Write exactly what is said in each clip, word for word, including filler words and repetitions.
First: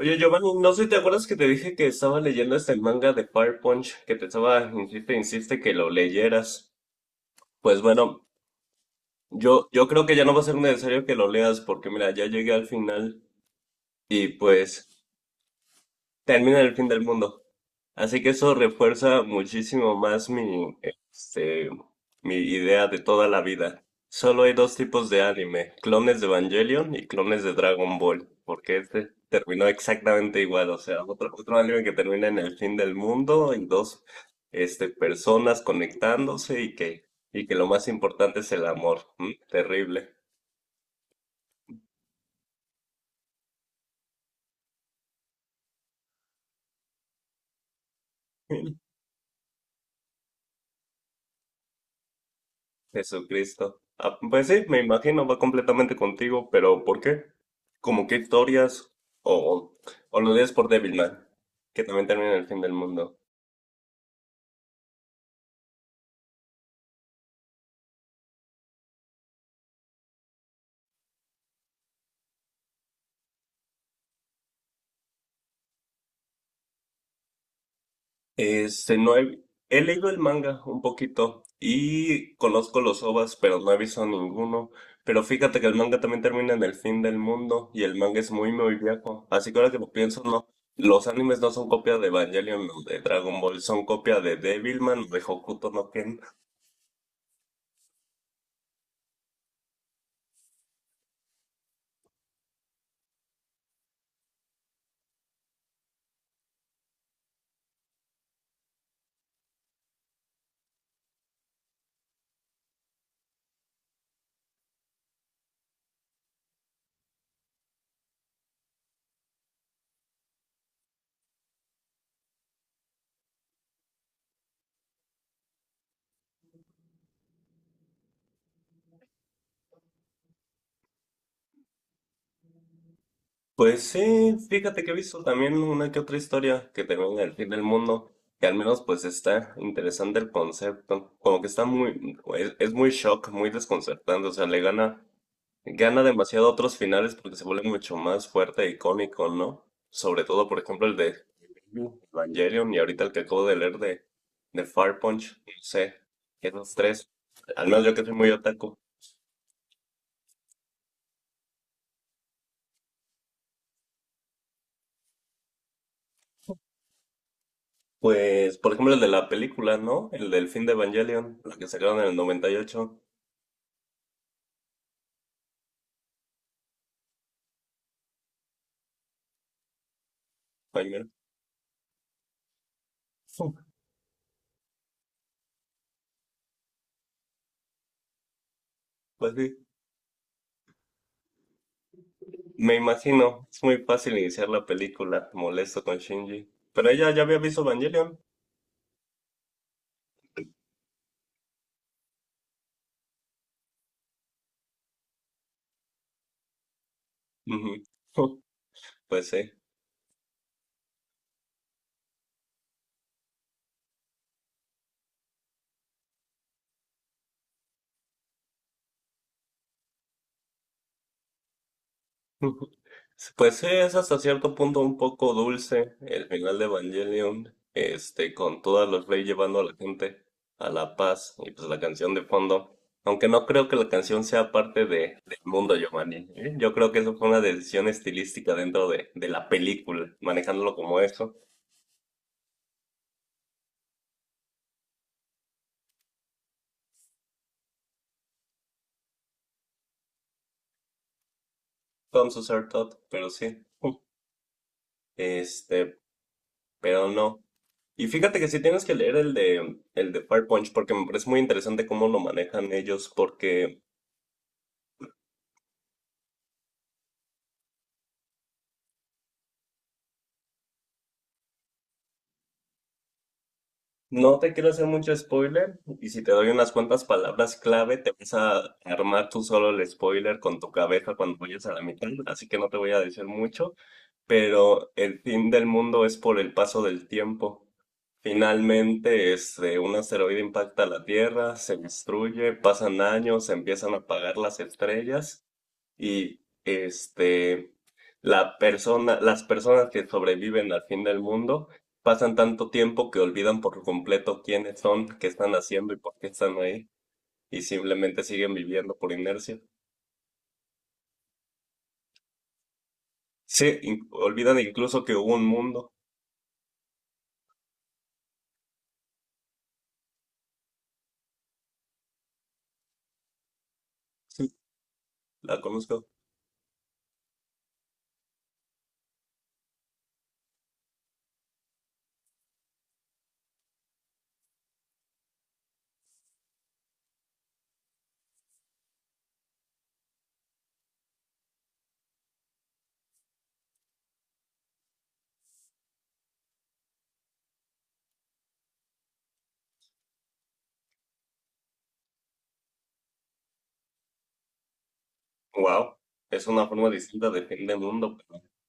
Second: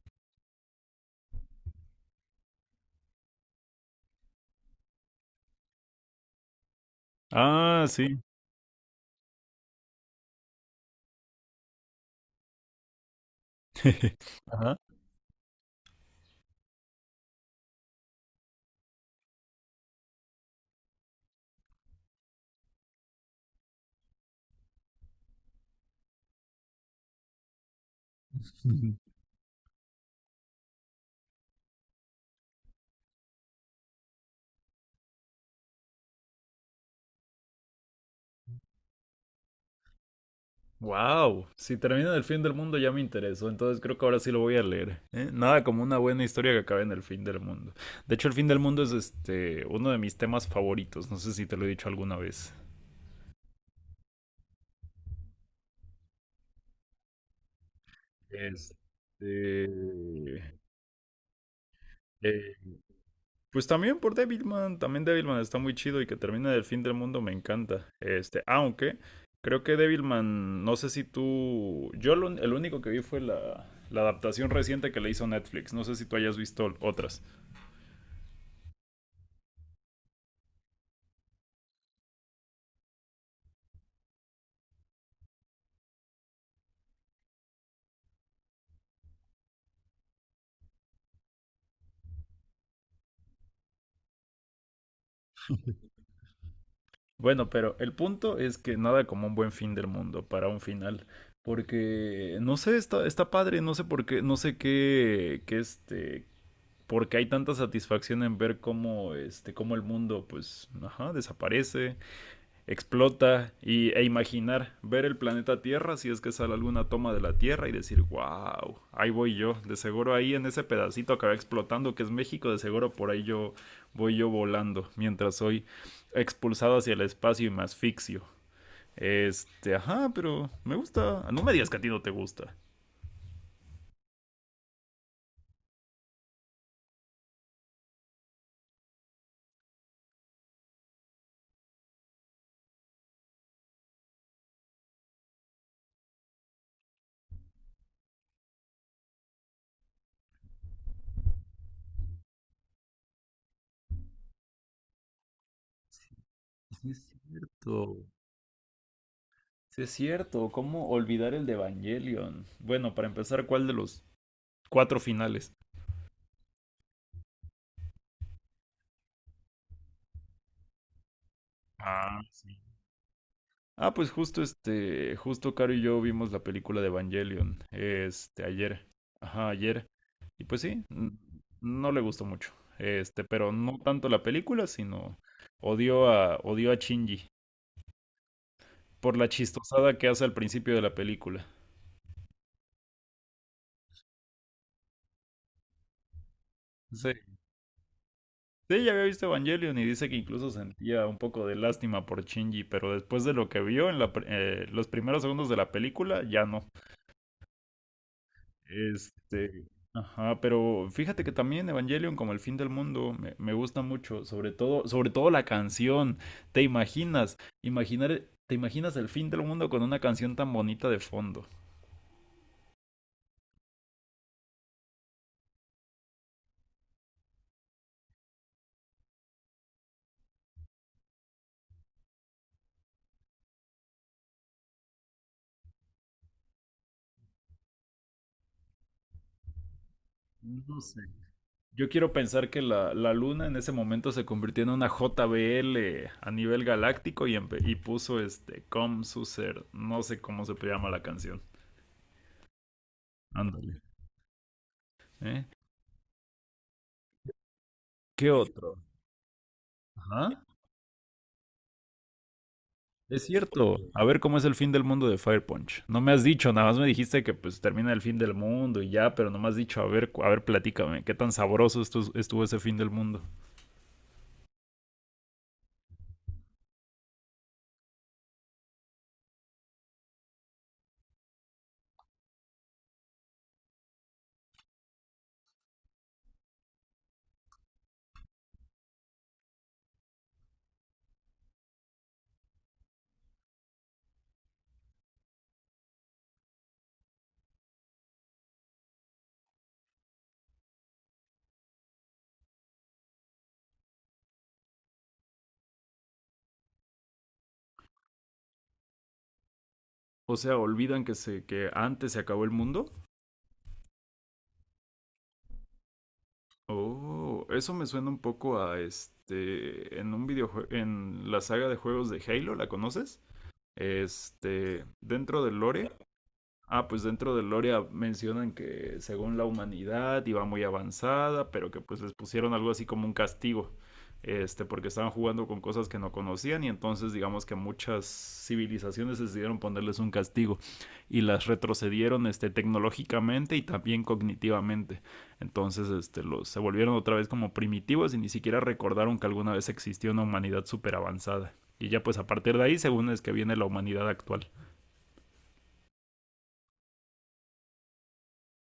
Oye, Giovanni, no sé si te acuerdas que te dije que estaba leyendo este manga de Fire Punch, que te estaba, insiste, insiste que lo leyeras. Pues Ah, sí. bueno, yo, yo creo que ya no va a ser necesario que lo leas, porque mira, ya llegué al final y Ajá. pues termina el fin del mundo. Así que eso refuerza muchísimo más mi, este, mi idea de toda la vida. Solo hay dos tipos de anime, clones de Evangelion y clones de Dragon Ball, porque este terminó exactamente igual, o sea, otro, otro anime que termina en el fin del mundo y dos, este, personas conectándose y que, y que lo más importante es el amor. ¿M? Terrible. Wow, si termina en el fin del mundo ya me interesó, entonces creo que ahora sí lo voy a leer, ¿eh? Nada como una buena historia que acabe en el fin del mundo. De hecho, el fin del mundo es este uno de mis temas favoritos. No sé si te lo he dicho alguna vez. Jesucristo. Ah, pues sí, me imagino, va completamente contigo, pero ¿por qué? ¿Como qué historias? Este, O, o lo lees por Devilman, que también termina en el eh, fin del mundo. Pues también por Devilman, también Devilman está muy chido y que termine del fin del mundo me encanta. Este, aunque creo que Devilman, no sé si tú, yo lo- el único que vi fue la, la adaptación reciente que le hizo Netflix, no sé si tú hayas visto otras. Este, no he, he leído el manga un poquito y conozco los OVAs, pero no he visto ninguno. Pero fíjate que el manga también termina en el fin del mundo y el manga es muy, muy viejo. Así que ahora que lo pienso, no. Los animes no son copia de Evangelion o de Dragon Ball, son copia de Devilman o de Hokuto no Ken. Bueno, pero el punto es que nada como un buen fin del mundo para un final, porque no sé, está, está padre, no sé por qué, no sé qué, qué este, porque hay tanta satisfacción en ver cómo, este, cómo el mundo, pues, ajá, desaparece, explota y, e imaginar ver el planeta Tierra, si es que sale alguna toma de la Tierra y decir, wow, ahí voy yo, de seguro ahí en ese pedacito que va explotando que es México, de seguro por ahí yo voy yo volando mientras soy expulsado hacia el espacio y me asfixio. Este, ajá, pero me gusta, no me digas que a ti no te gusta. Pues sí, fíjate que he visto también una que otra historia que termina en el fin del mundo, que al menos pues está interesante el concepto, como que está muy, es, es muy shock, muy desconcertante, o sea, le gana, gana demasiado a otros finales porque se vuelve mucho más fuerte e icónico, ¿no? Sobre todo, por ejemplo, el de Evangelion y ahorita el que acabo de leer de, de Fire Punch, no sé, esos Sí, es tres, al menos yo que cierto. soy muy otaku. Sí, es cierto, ¿cómo olvidar el de Evangelion? Bueno, para empezar, ¿cuál de los cuatro finales? Pues, por ejemplo, el de la película, ¿no? El del fin de Evangelion, la que sacaron en el Ah, noventa y sí. ocho, Ah, pues justo este, justo Caro y yo vimos la película de Evangelion, este, ayer, ajá, ayer, y pues Ay, sí, mira. n- no le gustó mucho, este, Fu. pero no tanto la película, sino odió a, odió a Shinji por la Pues sí, chistosada que hace al principio de la película. me imagino, es muy fácil iniciar la película, molesto con Shinji. Pero ella Sí, ya había visto Evangelion. sí, ya había visto Evangelion y dice que incluso sentía un poco de lástima por Shinji, pero después de lo que vio en la, pr- eh, los primeros segundos de la película, ya no. Ujú. Fu. Pues sí. Este, ajá, pero fíjate que también Evangelion como el fin del mundo me, me gusta mucho, sobre todo, sobre todo la canción. ¿Te imaginas? Imaginar, ¿te imaginas el fin del mundo con una canción tan bonita de fondo? Ujú. Pues sí, es hasta cierto punto un poco dulce el final de Evangelion, este, con todas las leyes llevando a la gente a la paz y pues la canción de fondo. Aunque no creo que la canción sea parte de, del mundo, Giovanni. ¿Eh? Yo creo que eso fue una decisión estilística dentro de, de la película, manejándolo No como sé. eso, Yo quiero pensar que la, la luna en ese momento se convirtió en una J B L a nivel galáctico y, empe- y puso este Com Suser, no sé cómo se llama la canción. con su ser tot, pero sí. Ándale. ¿Eh? Este, pero no. Y ¿Qué fíjate que sí otro? tienes que leer el de el de Ajá. Fire Punch porque me parece muy interesante cómo lo manejan ellos, Es porque cierto. A ver cómo es el fin del mundo de Fire Punch. No me has dicho, nada más me dijiste que pues termina el fin del mundo y ya, pero no me has dicho, a ver, cu- a ver, platícame, qué tan sabroso estu- estuvo ese fin del mundo. no te quiero hacer mucho spoiler y si te doy unas cuantas palabras clave, te vas a armar tú solo el spoiler con tu cabeza cuando vayas a la mitad, así que no te voy a decir mucho, pero el fin del mundo es por el paso del tiempo. Finalmente, este, un asteroide impacta la Tierra, se destruye, pasan años, se empiezan a apagar las estrellas y este, la persona, las personas que sobreviven al fin del mundo pasan tanto tiempo que olvidan por completo quiénes son, qué están haciendo y por qué están ahí, y simplemente siguen viviendo por inercia. O sea, olvidan que se que antes se acabó el mundo. Sí, in- olvidan incluso que hubo un mundo. Oh, eso me suena un poco a este en un videojuego en la saga de juegos de Halo, ¿la conoces? Sí, Este, dentro la del lore. conozco. Ah, pues dentro de Loria mencionan que según la humanidad iba muy avanzada, pero que pues les pusieron algo así como un castigo, este, porque estaban jugando con cosas que no conocían y entonces digamos que muchas civilizaciones decidieron ponerles un castigo y las retrocedieron, este, tecnológicamente y también cognitivamente. Entonces, este, los, se volvieron otra vez como primitivos y ni siquiera recordaron que alguna vez existió una humanidad súper avanzada. Y ya pues a partir de ahí, según es que viene la humanidad actual. Wow, es una forma distinta de fin del mundo.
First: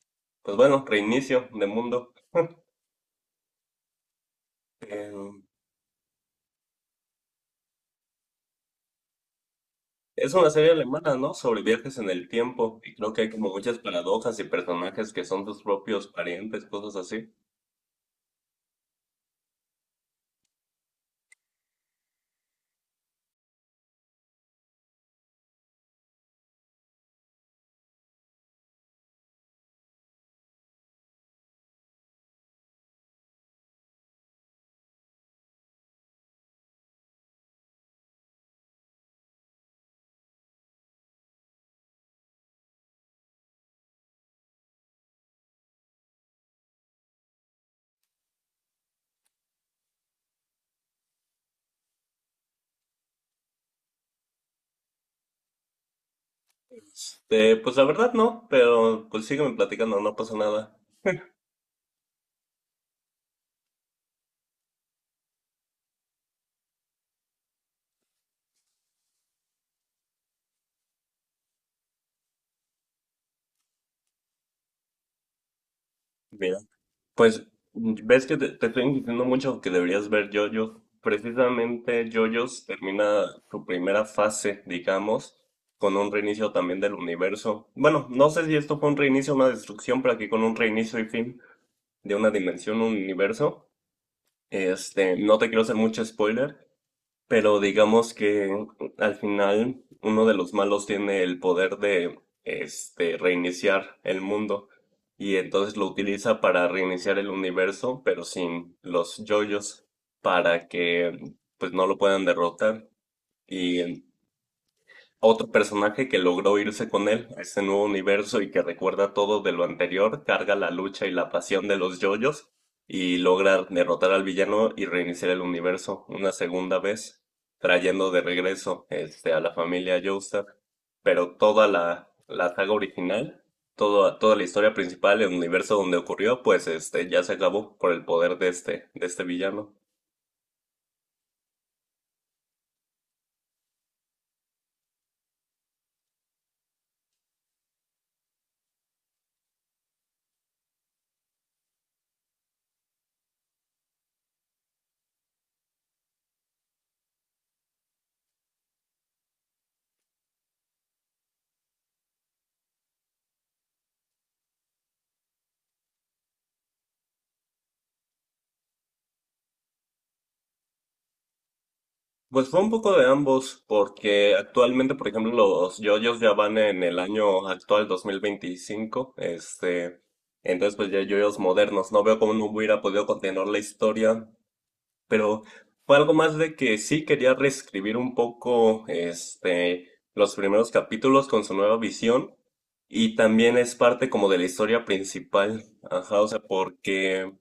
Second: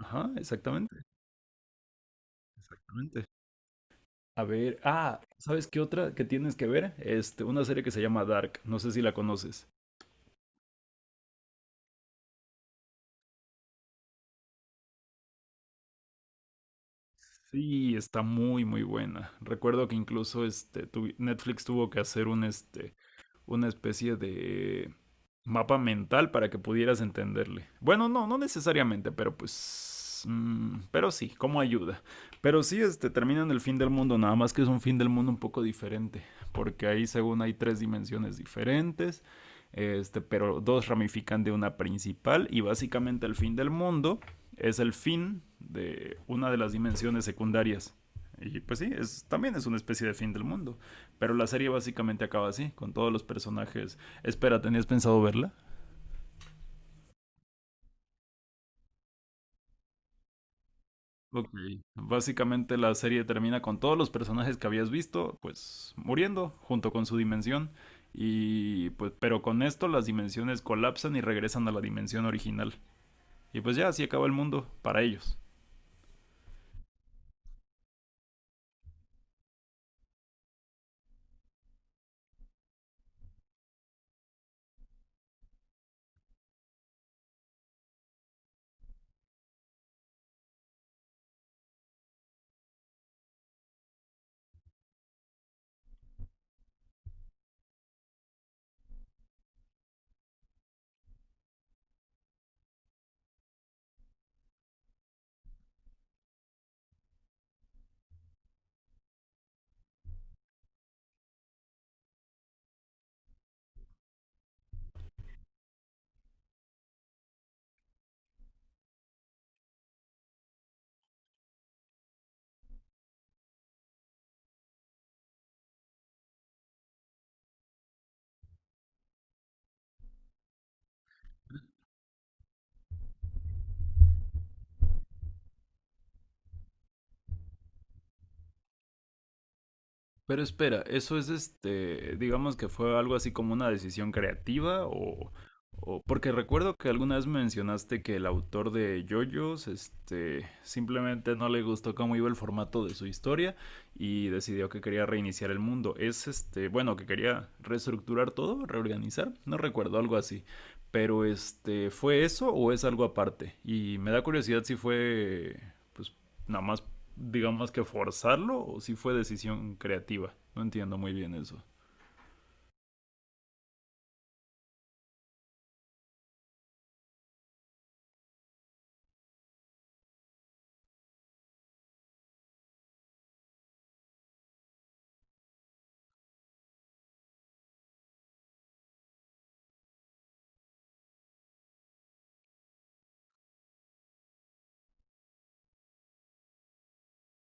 Ajá, Pues bueno, exactamente, reinicio de mundo. exactamente. A ver, ah, Em, ¿sabes qué otra que tienes que ver? Este, una serie que se llama Dark, no sé si la conoces. Es una serie alemana, ¿no? Sobre viajes en el tiempo. Y creo que hay como muchas paradojas y personajes que son tus propios parientes, cosas así. Sí, está muy muy buena. Recuerdo que incluso este tuvi- Netflix tuvo que hacer un este una especie de mapa mental para que pudieras entenderle. Bueno, no, no necesariamente, pero pues mm, pero sí, como ayuda. Pero sí, este, terminan el fin del mundo, nada más que es un fin del mundo un poco diferente, porque ahí según hay tres dimensiones diferentes, este, pero dos ramifican de una principal y básicamente el fin del mundo es el fin de una de las dimensiones secundarias. Y pues sí, es, también es una especie de fin del mundo. Pero la serie básicamente acaba así, con todos los personajes. Espera, ¿tenías pensado verla? Eh, pues la verdad no, pero pues sígueme platicando, no pasa nada. Ok. Básicamente la serie termina con todos los personajes que habías visto, pues muriendo junto con su dimensión. Y pues, pero con esto las dimensiones colapsan y regresan a la dimensión original. Y pues ya así acaba el mundo para ellos. Mira, pues ves que te, te estoy insistiendo mucho que deberías ver JoJo's. Precisamente JoJo's termina su primera fase, digamos, con un reinicio también del universo. Bueno, no sé si esto fue un reinicio o una destrucción, pero aquí con un reinicio y fin de una dimensión, un universo. Este, no te quiero hacer mucho spoiler, pero digamos que al final uno de los malos tiene el poder de este reiniciar el mundo y entonces lo utiliza para reiniciar el universo, pero sin los yoyos para que pues no lo puedan derrotar y a otro personaje que logró irse con él a ese nuevo universo y que recuerda todo de lo anterior, carga la lucha y la pasión de los yoyos y logra derrotar al villano y reiniciar el universo una segunda vez, trayendo de regreso este, a la familia Joestar. Pero toda la, la saga original, toda, toda la historia principal, el universo donde ocurrió, pues este, ya se acabó por el poder de este, de este villano. Pero espera, ¿eso es este, digamos que fue algo así como una decisión creativa o, o- porque recuerdo que alguna vez mencionaste que el autor de JoJo's, este, simplemente no le gustó cómo iba el formato de su historia y decidió que quería reiniciar el mundo. Es este, bueno, que quería reestructurar todo, reorganizar, no recuerdo, algo así. Pero este, ¿fue eso o es algo aparte? Y me da curiosidad si fue, pues, nada más, digamos, que forzarlo o si fue decisión creativa. No entiendo muy bien eso. Pues fue un poco de ambos, porque actualmente, por ejemplo, los yoyos ya van en el año actual dos mil veinticinco, este, entonces pues ya hay yoyos modernos, no veo cómo no hubiera podido continuar la historia, pero fue algo más de que sí quería reescribir un poco, este, los primeros capítulos con su nueva visión, y también es parte como de la historia principal, ajá, o sea, porque...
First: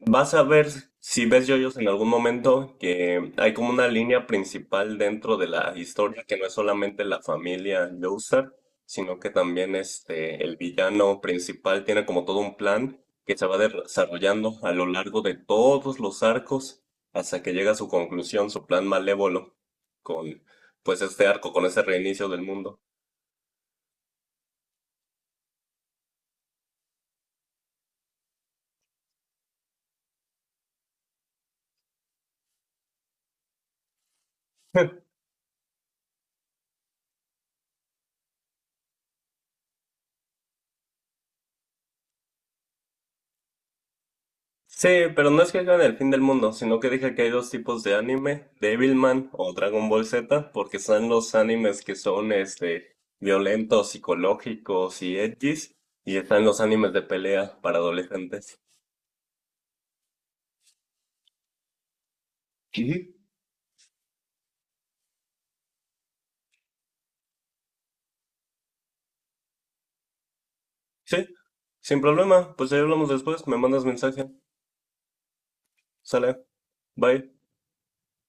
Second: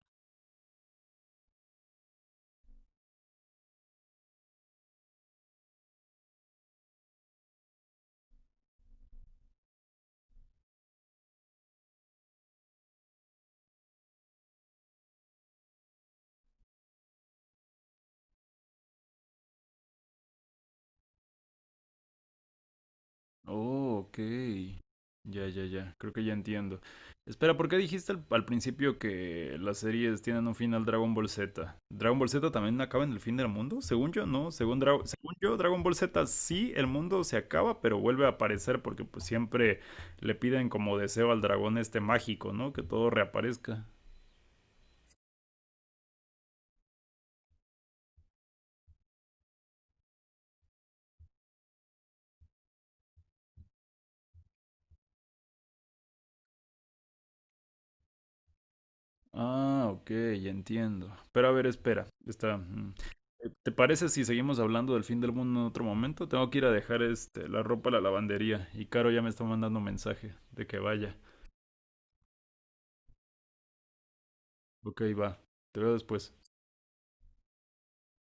Vas a ver si ves yoyos en algún momento que hay como una línea principal dentro de la historia que no es solamente la familia Joestar, sino que también este el villano principal tiene como todo un plan que se va de- desarrollando a lo largo de todos los arcos hasta que llega a su conclusión, su plan malévolo con pues este arco, con ese reinicio del mundo. Oh, ok. Ya, ya, ya. Creo que ya entiendo. Espera, ¿por qué dijiste al, al principio que las series tienen un final Dragon Ball Z? ¿Dragon Ball Z también acaba en el fin del mundo? Según yo, no. Según, Dra- según yo, Dragon Ball Z sí, el mundo se acaba, pero vuelve a aparecer porque pues siempre le piden como deseo al dragón este mágico, ¿no? Que todo reaparezca. Sí, pero no es que hagan el fin del mundo, sino que dije que hay dos tipos de anime, Devilman o Dragon Ball Z, porque están los animes que son este violentos, psicológicos y edgys, y están los animes de pelea para adolescentes. Ah, ok, ya entiendo. Pero a ver, espera. Está. mm. ¿Qué? Eh, ¿Te parece si seguimos hablando del fin del mundo en otro momento? Tengo que ir a dejar este la ropa a la lavandería y Caro ya me está mandando mensaje de que vaya. Sí, sin problema, pues ahí hablamos después, me mandas mensaje. Ok, va. Te veo después. Sale, bye.